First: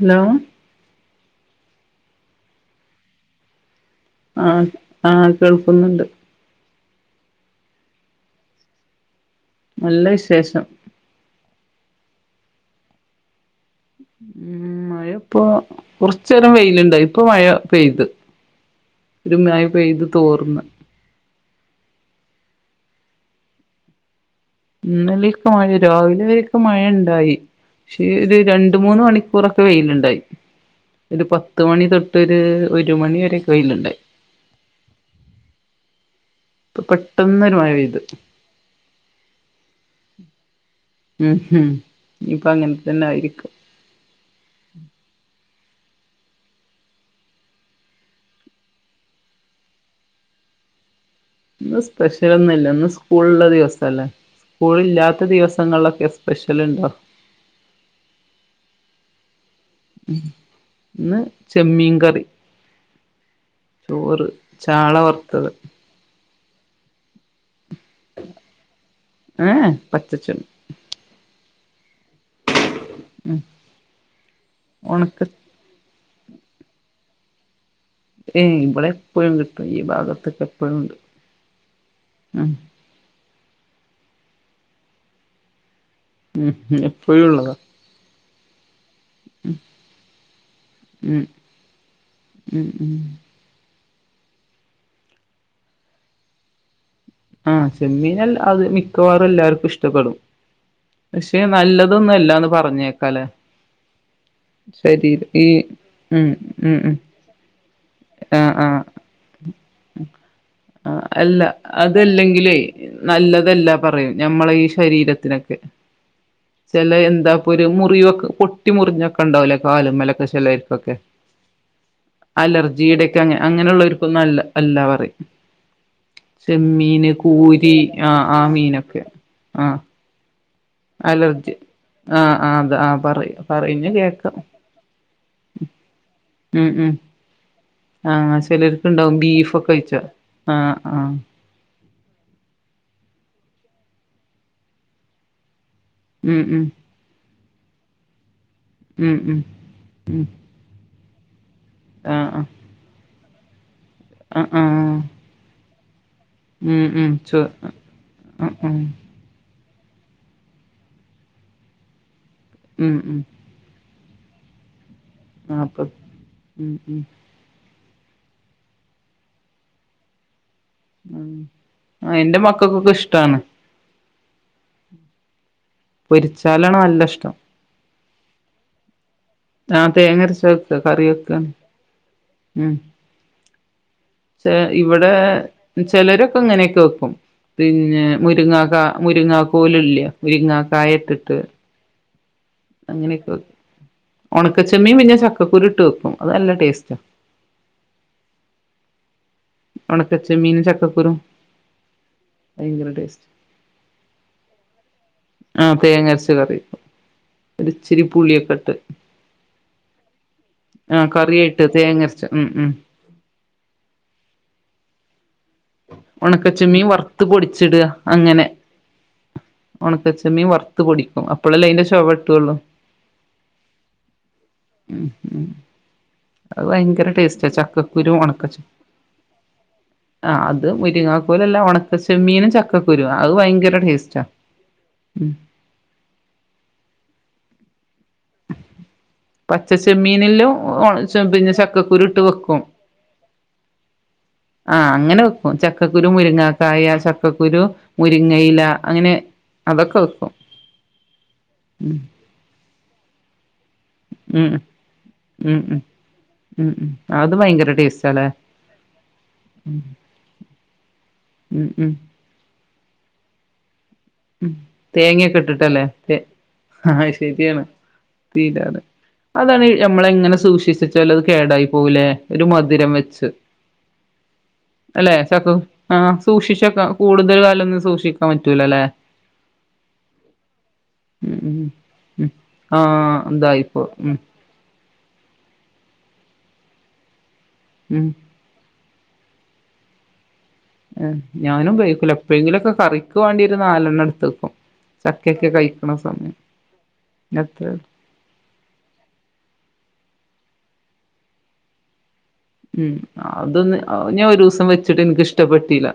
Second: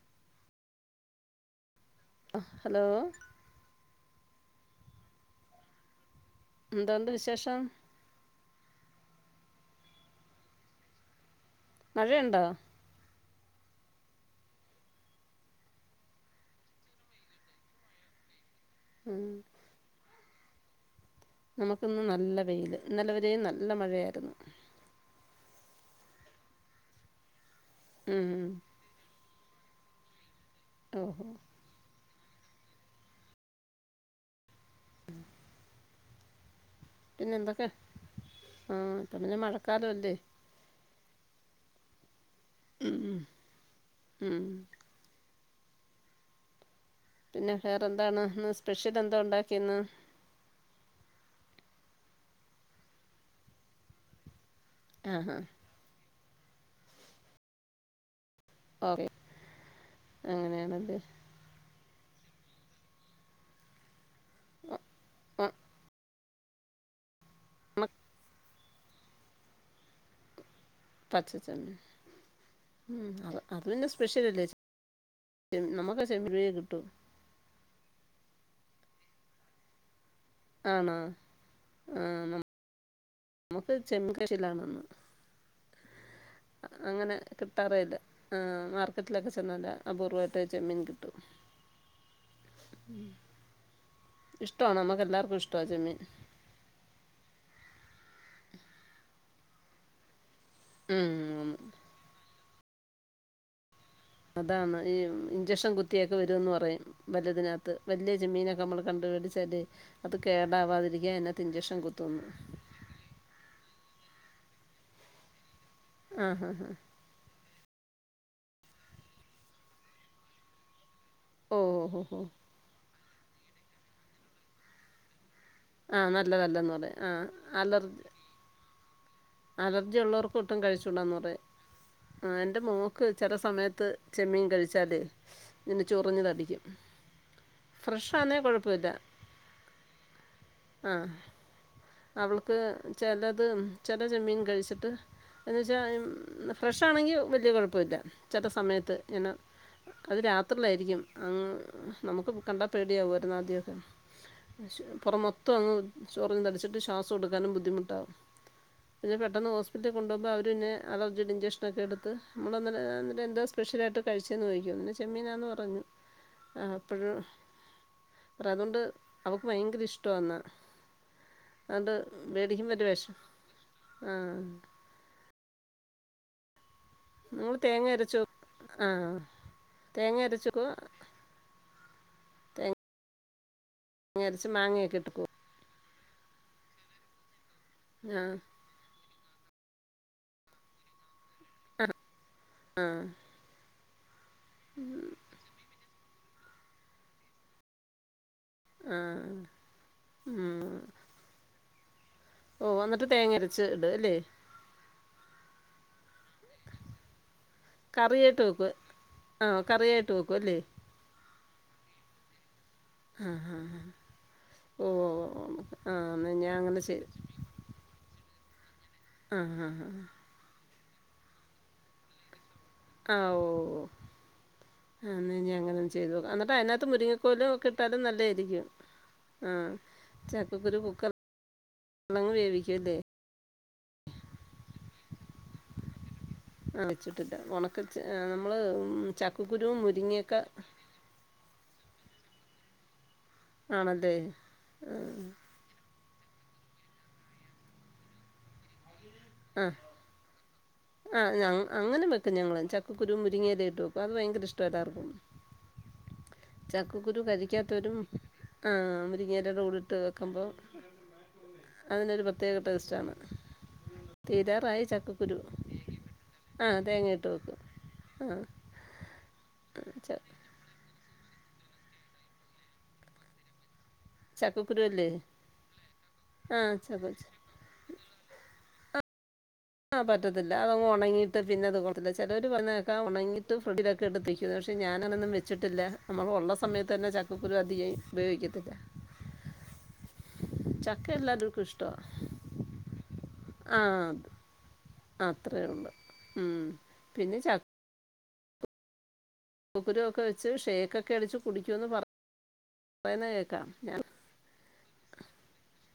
Hello ആഹ് hello ആഹ് ആഹ് കേൾക്കുന്നുണ്ട് എന്തുണ്ട് വിശേഷം നല്ല വിശേഷം മഴയുണ്ടോ ഉം മഴപ്പോ കൊറച്ചേരം വെയില്ണ്ടായി ഇപ്പ മഴ പെയ്ത് ഉം ഒരു മയ പെയ്ത് തോർന്ന് നമക്കിന്ന് നല്ലവെയില് ഇന്നലെവരെയും നല്ല മഴയാരുന്നു ഇന്നലീക്ക മഴ രാവിലെക്കും മഴണ്ടായി പക്ഷെ ഉം ഒരു ഉം ര ണ്ട് മൂന്ന് മണിക്കൂറൊക്കെ വെയില്ണ്ടായി ഒരു ഓഹോ പ ത്ത് മണി തൊട്ടൊരൂ ഒരു മണിവരെക്കെ വെയില്ണ്ടായി ഇപ്പൊ പെട്ടെന്നൊരു പിന്നെന്തൊക്കെ മഴ പെയ്ത് ആഹ് ഇപ്പ പിന്നെ മഴക്കാലൊല്ലേ. ഉം ഉം ഇനിപ്പൊ ഉം ഉം അങ്ങൻതന്നായിര്ക്കും. ഉം പിന്നെ വേറെന്താണ് ഇന്ന് സ്പെഷ്യലെന്താ ഉണ്ടാക്കിന്ന്? ഇന്ന് സ്പെഷ്യലൊന്ന്ല്ല ഇന്ന് സ്കൂള് ള്ള ദിവസല്ലേ ആ സ്കൂളില്ലാത്ത ഹാ ദിവസങ്ങൾലൊക്കെ സ്പെഷല്ണ്ടൊ? ഓക്കേ ന്ന് ചെമ്മീൻ കറി ചോറ് ചാള വർത്തത് മ ഏ ഹേ പച്ചച്ച പച്ചച്ചമ്മി മ് അ ഉം അത് പിന്നെ സ്പെഷ്യലല്ലേ ഒണക്ക ൻ നമക്ക് ചെമ്മീനെ കിട്ടൂ ഏ ഇവടെ എപയും കിട്ടും ഈ ഭാഗത്തക്കെ ആണോ ആഹ് [unintelligible] നമുക്ക് ചെമ് കശ് ലാണന്ന് ഉം അങ്ങനെ എപ്പോഴും ഉള്ളതാ കിട്ടാറേല്ല ആഹ് മർ കറ്റ്ലൊക്ക ചെന്നാല അപൂർവായിട്ടെ ചെമ്മീൻ കിട്ടും ഉം ഉം ഉം മ് ഇഷ്ടാ നമുക്ക് എല്ലാർക്കും ഇഷ്ടാ ചെമ്മീൻ ആ ചെമ്മീനൽ അത് മിക്കവാറു എല്ലാർക്കും ഇഷ്ടപ്പെടും പക്ഷെ ഉം നല്ലതൊന്ന്അല്ലാന്ന് പറഞ്ഞേക്ക ലെ അതാന്ന് ഈ ഈ ഇഞ്ചക്ഷൻ കുത്തിയൊക്കെ ഉം വരൊന്ന് ഉം പറയും. ഉം വല്യതിനാത്ത് വല്യ ആ ചെമ്മീനൊക്കെ ആ നമ്മൾ കണ്ടപടി തന്നെ അത് കേടാവാതിരിക്കാ അയ്നത്ത് ഇഞ്ചക്ഷൻ കു ല്ലെങ്കിലേ നല്ലതല്ല പറയും ഞമ്മളീ ശരീരത്തിനൊക്കെ ആ ഹാ ഹാ ചെലെ എന്താ പ്പൊര് മുറിവൊക് പൊട്ടി മുറിഞ്ഞൊക്കെ ണ്ടാവുലെ കാലുമ്മലൊക്കെ ചെലൊൽകൊക്കെ ഓ ഹൊ ഹൊ അലർജിയ്ടെക്കെ അങ്ങ അങ്ങനെള്ളൊർക്കൊന്നും അല്ല അല്ലാ പറയ് ആ നത് ചെമ്മീന് കൂരി അ ആഹ് മീനൊക്കെ ആ അലർജി ഉള്ളോർ ഒട്ടും കഴിച്ചൂടാന്ന് പറയ് അലർജി ആ എൻ്റെ അത് ആ മോൾക്ക് പറയ ചെല സമയത്ത് പറയുന്ന കേക്കാം ചെമ്മീൻ കഴി ച്ചാലെ ഇങ്ങനെ ചൊറിഞ്ഞ് തടിക്കും ആഹ് ഫ്രഷാണേൽ കുഴപ്പമില്ല ചെലോർക്ക് ണ്ടാവും ബീഫൊക്കെ കയ്ച്ചാ ആഹ് ആഹ് ആ അവൾക്ക് ചെലത് ചെല ചെമ്മീൻ കയ്ച്ചിട്ട് എന്നച്ചാ ഉം ഉം ഫ്രഷാണെങ്കി വല്യ കൊഴപ്പല്ല ചെല സമയത്ത് ഉം ങ്ങനെ ഉം അത് ഉം രാ ത്രിലാര്ക്കും അങ്ങ് ആ നമുക്ക് ആ കണ്ടാ പേട്യാകുയാര്ന്ന് ആദ്യൊക്കെ ആ ആ [inaudible] പൊറംമൊ ത്തങ്ങ് ചൊറിഞ്ഞ് തട്ചിട്ട് ശ്വാസട്കാനും ബദ്ധിമുട്ടാവും ആഹ് ആഹ് പിന്നെ പെട്ടൊന്ന് ഹോസ്പിറ്റലിൽ കൊണ്ടോവ്മ്പ അവര് പിന്ന അലർജിയ്ടെ ഇന്റക്ഷനൊക്കെടുത്ത് നമ്മള്ന്ന് രെ ഉം ഉം രന്താ സ്പെഷ്യലായ്ട്ട് കയ്ച്ചെന്ന് ചോയ്ക്കും പിന്നെ ചെമ്മീനാന്ന് ആ പറഞ്ഞു അപ്പം ആ ഉം ഉം അപ്പഴും പ്രതൊണ്ട് അവക്ക് ഭയങ്കര ഇഷ്ടാന്നാ ഉം ആണ്ട് ആഹ് എന്റെ മേടിക്കുമ്പൊര് മക്കൾക്കൊക്കെ വെഷ് ഇഷ്ടാണ് ആഹ് പൊരിച്ചാലാണ് നല്ല ഇഷ്ടം ങ്ങള് തേങ്ങരച്ചു വെ ആഹ് ആ തേങ്ങര്ച്ച വെക്ക കറി വെക്ക മ് തേങ്ങ അരച്ച് ക്ഷേ മാങ്ങയൊക്കെ ഇട്ട് ഇവടെ വെക്കുവോ ചെലരൊക്കെ ഇങ്ങനെയൊക്കെ വെക്കും. പിന്നെ ആ മുരിങ്ങാക മുരിങ്ങ കോല് ല്ലെ മുരിങ്ങ കായക്കെട്ട് ആഹ് അങ്ങനെ ക്കെ വെക്കും ഒണക്കച്ചെമീൻ പിന്നെ ചക്കക്കുരുട്ട് വെക്കും അത് നല്ല ടേസ്റ്റാ ആഹ് ഒണക്ക ചെമ്മീനും ചക്കക്കുരും ഓ ഭയങ്കര എന്നട്ട് ടേസ്റ്റ് തേങ്ങരച്ച്‌ ട് അല്ലേ ആ തേങ്ങ അരച്ച്‌ കറി വെക്കും ഒര്ച്ചിരി പുളിയൊക്കെട്ട് പുളി ഇട്ട് വെക്കുവല്ലേ ആ കറിയിട്ട് തേങ്ങരച്ച് ഉം ഉം ആഹ് ഹ ഹ ഓ ഒ നമ് ഒണക്കചെമ്മീൻ വർത്ത് പൊടിച്ച്‌ട്ക അങ്ങനെ ആഹ് ഹ ഹ ചെമ്മീം വർത്ത്പൊടിക്കും അപ്പളല്ലേ അയ്ന്റ ചൊവ കിട്ട്വോള്ളൂ അഹ്ഓ ഓ ഉം ആ ഉം എന്നെനി അങ്ങനെന്ന് ചെയ്ത് നോക്കാം അന്നട്ട് അത് അയ്നാത്ത് ഭയങ്കര മുരിങ്ങക്കോലു ടേസ്റ്റാ ഒക്ക ഇട്ടാലും ചക്കക്കുരു ഉണക്കച്ച നല്ലെരിക്കും ആഹ് ആ അത് ചക്കക്കുരു കുക്കർ മുരിങ്ങാക്കോലല്ല ലങ്ങ് ഉണക്കച്ചെമ്മീനും വേവിക്കാല്ലേ ചക്കക്കുരു അത് ഭയങ്കര ടേസ്റ്റാ ഉ ആ വെച്ച്‌ട്ടട്ട് ഇല്ല ഒണക്ക ചെ അമ്മള് ഉം ചക്കക്കുരുവും മുരിങ്ങേക്ക ചെമ്പ്ന്റ ചക്കക്കുരു ഇട്ട് വെക്കും ആണല്ലേ ആ അങ്ങന വെക് കും ചക്കക്കുരു മുരുങ്ങാക്കായ ചക്കക്കുരു മുരിങ്ങയ്ല ആഹ് ആഹ് ഞ ഉം അങ്ങന വെക് ക്കും ഞങ്ങള് ചക്കക്കുരു മുരിങ്ങേലയിട്ട് വെക്കു അത് ഭയങ്കര ഉം ഇഷ്ടല്ലാർക്കും ഉം ഉം ഉം ഉം ചക്കക്കുരു അത് ഭയങ്കര കഴിക്കാത്തവരും ടേസ്റ്റാല്ലേ ആഹ് മുരിങ്ങേലട കൂടിട്ട് വെക്ക്മ്പോ ഉം ഉം അതിനൊര് പ്രത്യേക ടേസ്റ്റാണ് ഉ തീരാറായി ചക്കക്കുരു തേങ്ങെക്ക ഇട്ടിട്ടല്ലേ എ ആ ആഹ് തേങ്ങ ഇട്ട് വെക്കും ശരിയാണ് ആ തീലെറെ അതാണീ ആ, ച- ഞമ്മളങ്ങന സൂക്ഷിച്ച്‌ വെച്ചാലു അത് കേടായി പോവ് ലെ ഒര്മധുരം വെച്ച് ചക്കക്കുരു അല്ലേ അല്ലെ ചക്കക് ആ ആ സൂക്ഷിച്ച്‌ വെക്ക ചക്ക കൂടുതല് കാലൊന്നും സൂക്ഷിക്കാം പറ്റൂലല്ലെ ആ പറ്റത്തില്ല അതങ്ങ് ഉം ഒണങ്ങീട്ട് ഉം പിന്നത് കൊള്ളത്തില്ല ഉം ചെലര് പറെന്നക്കാ ആഹ് ഒണങ്ങിട്ട് എന്തായിപ്പോ ഫ്രിഡ്ജിലെക്ക ഉം എട്ത്തെവെയ് ഇതോർഷെ ഞാനതൊന്നും വെച്ച്‌ട്ട്ല്ല നമ്മളൊള്ള സമയത്തന്നെ ചക്കക്കുരു അധിയെ ഉം ഉപയോഗിക്കത്തില്ല ചക്ക അ എല്ലാവർക്കും ഇഷ്ടമാണ് ഞാനുപയോക്കുല എപ്പഴെങ്കിലൊക്ക കറിക്ക് വേണ്ടിണ്ട് ആ നാലെണ്ണടുത്ത് അത് വെക്കും ചക്കയെക്ക അത്രേ ഉള്ളു കയ്ക്കണ സമയം ഉം. പിന്നെ എത്രെ ചക്കക്കുരു ഒക്ക വെച്ച് ഷേക്കക്ക അടിച്ച് കുടിക്കൊന്ന് പർ ഉം അതൊന്ന് അത് ഞാ ഒരോസം വെച്ചട്ട് എനിക്ക് ഇഷ്ടപ്പെട്ടീല്ല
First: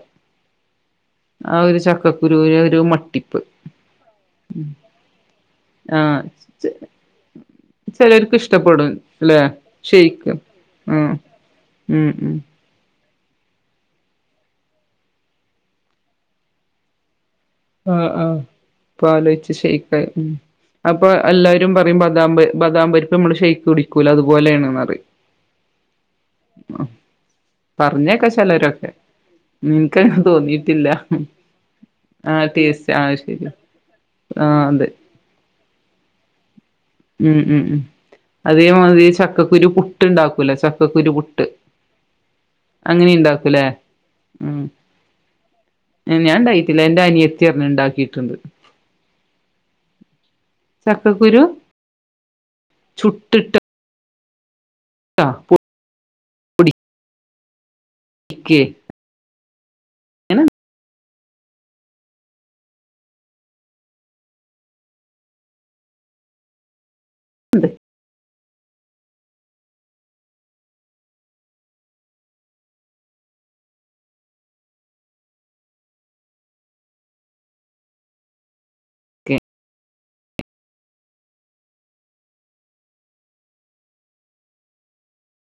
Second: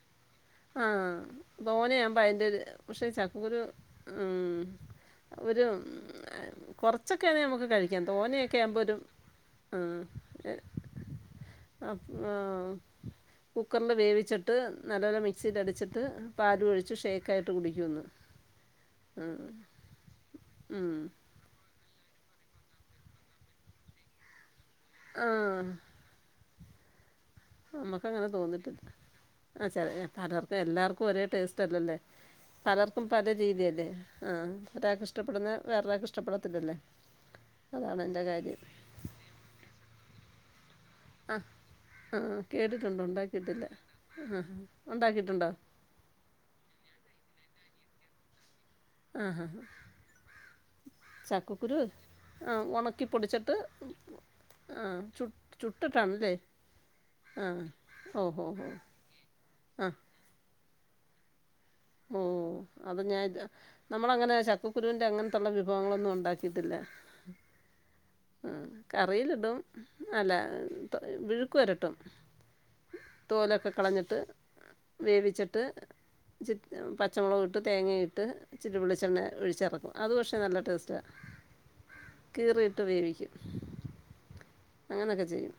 ആഹ് തോനയാവ്മ്പ അയ്ന്റൊര് ഒരു പക്ഷെ മട്ടിപ്പ് ചക്കക്കുരു അമ് ഒരു ആഹ് കൊറച്ചക്കെയാന്നെ നമക്ക് കയ്ക്കാം ചിലർക്ക് തോനെക്ക ഇഷ്ടപ്പെടും ആവ്മ്പോരു അല്ലെ ഉം ഷെയ്ക്ക് എ ഉം അപ് ഉം ങ്ങാ ഉം കുക്കർല് വേവിച്ചട്ട് നല്ലോല മിക് സിലടിച്ചട്ട് പാലു ഒയ്ച്ച് ഷേക്ക് ക്കായ്ട്ട് കുടി ആഹ് അഹ് പാലോയ്ച്ച്‌ ഷേക്കായ് ഉ ഉം. അപ്പ എല്ലാരും പറെം ബദാംമ്പ് ബദാം പരിപ്പമ്മള് ഷേയ്ക്ക് കുടിക്കൂലെ അതുപോലെയാണെന്ന് പറെം ആഹ് ങാഹ അമക്കങ്ങന തോന്നിട്ട്ല്ല അ ചെലെ എനിക്കങ്ങനെ പലർക്കു തോന്നിയിട്ടില്ല എല്ലാർക്കു ഒരേ ടേസ്റ്റല്ലല്ലെ ആഹ് ടേസ്റ്റ് പലർക്കും ആഹ് പല ശരി രീതിയല്ലേ ആ ആഹ് അതെ ഒരാക്കിഷ്ടപ്പെടുന്നെ വേറൊരാക്ക് ഇഷ്ടപ്പെടത്തില്ലല്ല ഉം ഉം ഉ അതേമാതിരി ചക്കക്കുരു പുട്ട് ഇണ്ടാക്ക്വല്ലോ ചക് അഹ് അഹ് ആഹ് കേട്ടിട്ടൊണ്ട് അങ്ങനെ ഉണ്ടാക്കൂലേ ഒണ്ടാക്കിയിട്ടില്ല ഹഹാ ഒണ്ടാക്കിട്ട്ണ്ടോ ഞാ ഞാൻ ഇണ്ടാക്കീറ്റ്ല്ല എന്റ അനിയത്തി പർഞ്ഞു ഇണ്ടാക്കീട്ട്ണ്ട് ആഹാ ചക്കക്കുരു ചക്കകുരു ആഹ് ഉണക്കിപ്പൊടിച്ചിട്ട് ചുട്ടിട്ടാ ആഹ് ചുട്ട് ചുട്ട്ട്ടാണല്ലേ ആഹ് ഓഹോ ഹോ ആ ഇങ്ങനം ഉം അപ്പൊ ഞാൻ ഇത് നമ്മള അങ്ങനെ ചക്കക്കുരുവിന്റെ അങ്ങൻത്തുള്ള വിഭവങ്ങളൊന്നും ഉണ്ടാക്കീട്ടില്ല ഇണ്ട് ആഹ് കറീലിടും അല്ല വിഴുക്ക് വെരട്ടും തോലൊക്കെ കളഞ്ഞ്ട്ട് വേവിച്ച്ട്ട് ചി പച്ചമൊളക്ഇട്ട് തേങ്ങ ഇട്ട് ഇച്ചിരി വെളിച്ചെണ്ണ എന്തൊക്കെ ഒഴിച്ചെറക്കും അത് പക്ഷേ നല്ല ടേസ്റ്റാ കീറിയിട്ട് വേവിക്കും അങ്ങനെക്കെ ചെയ്യും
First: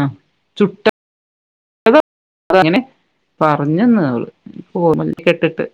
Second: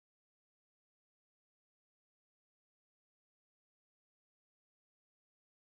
ആഹ് ചുട്ട് അ അങ്ങനെ പറഞ്ഞന്ന അവള് ഓർമല്ല എക്കെഇട്ട്ട്ട്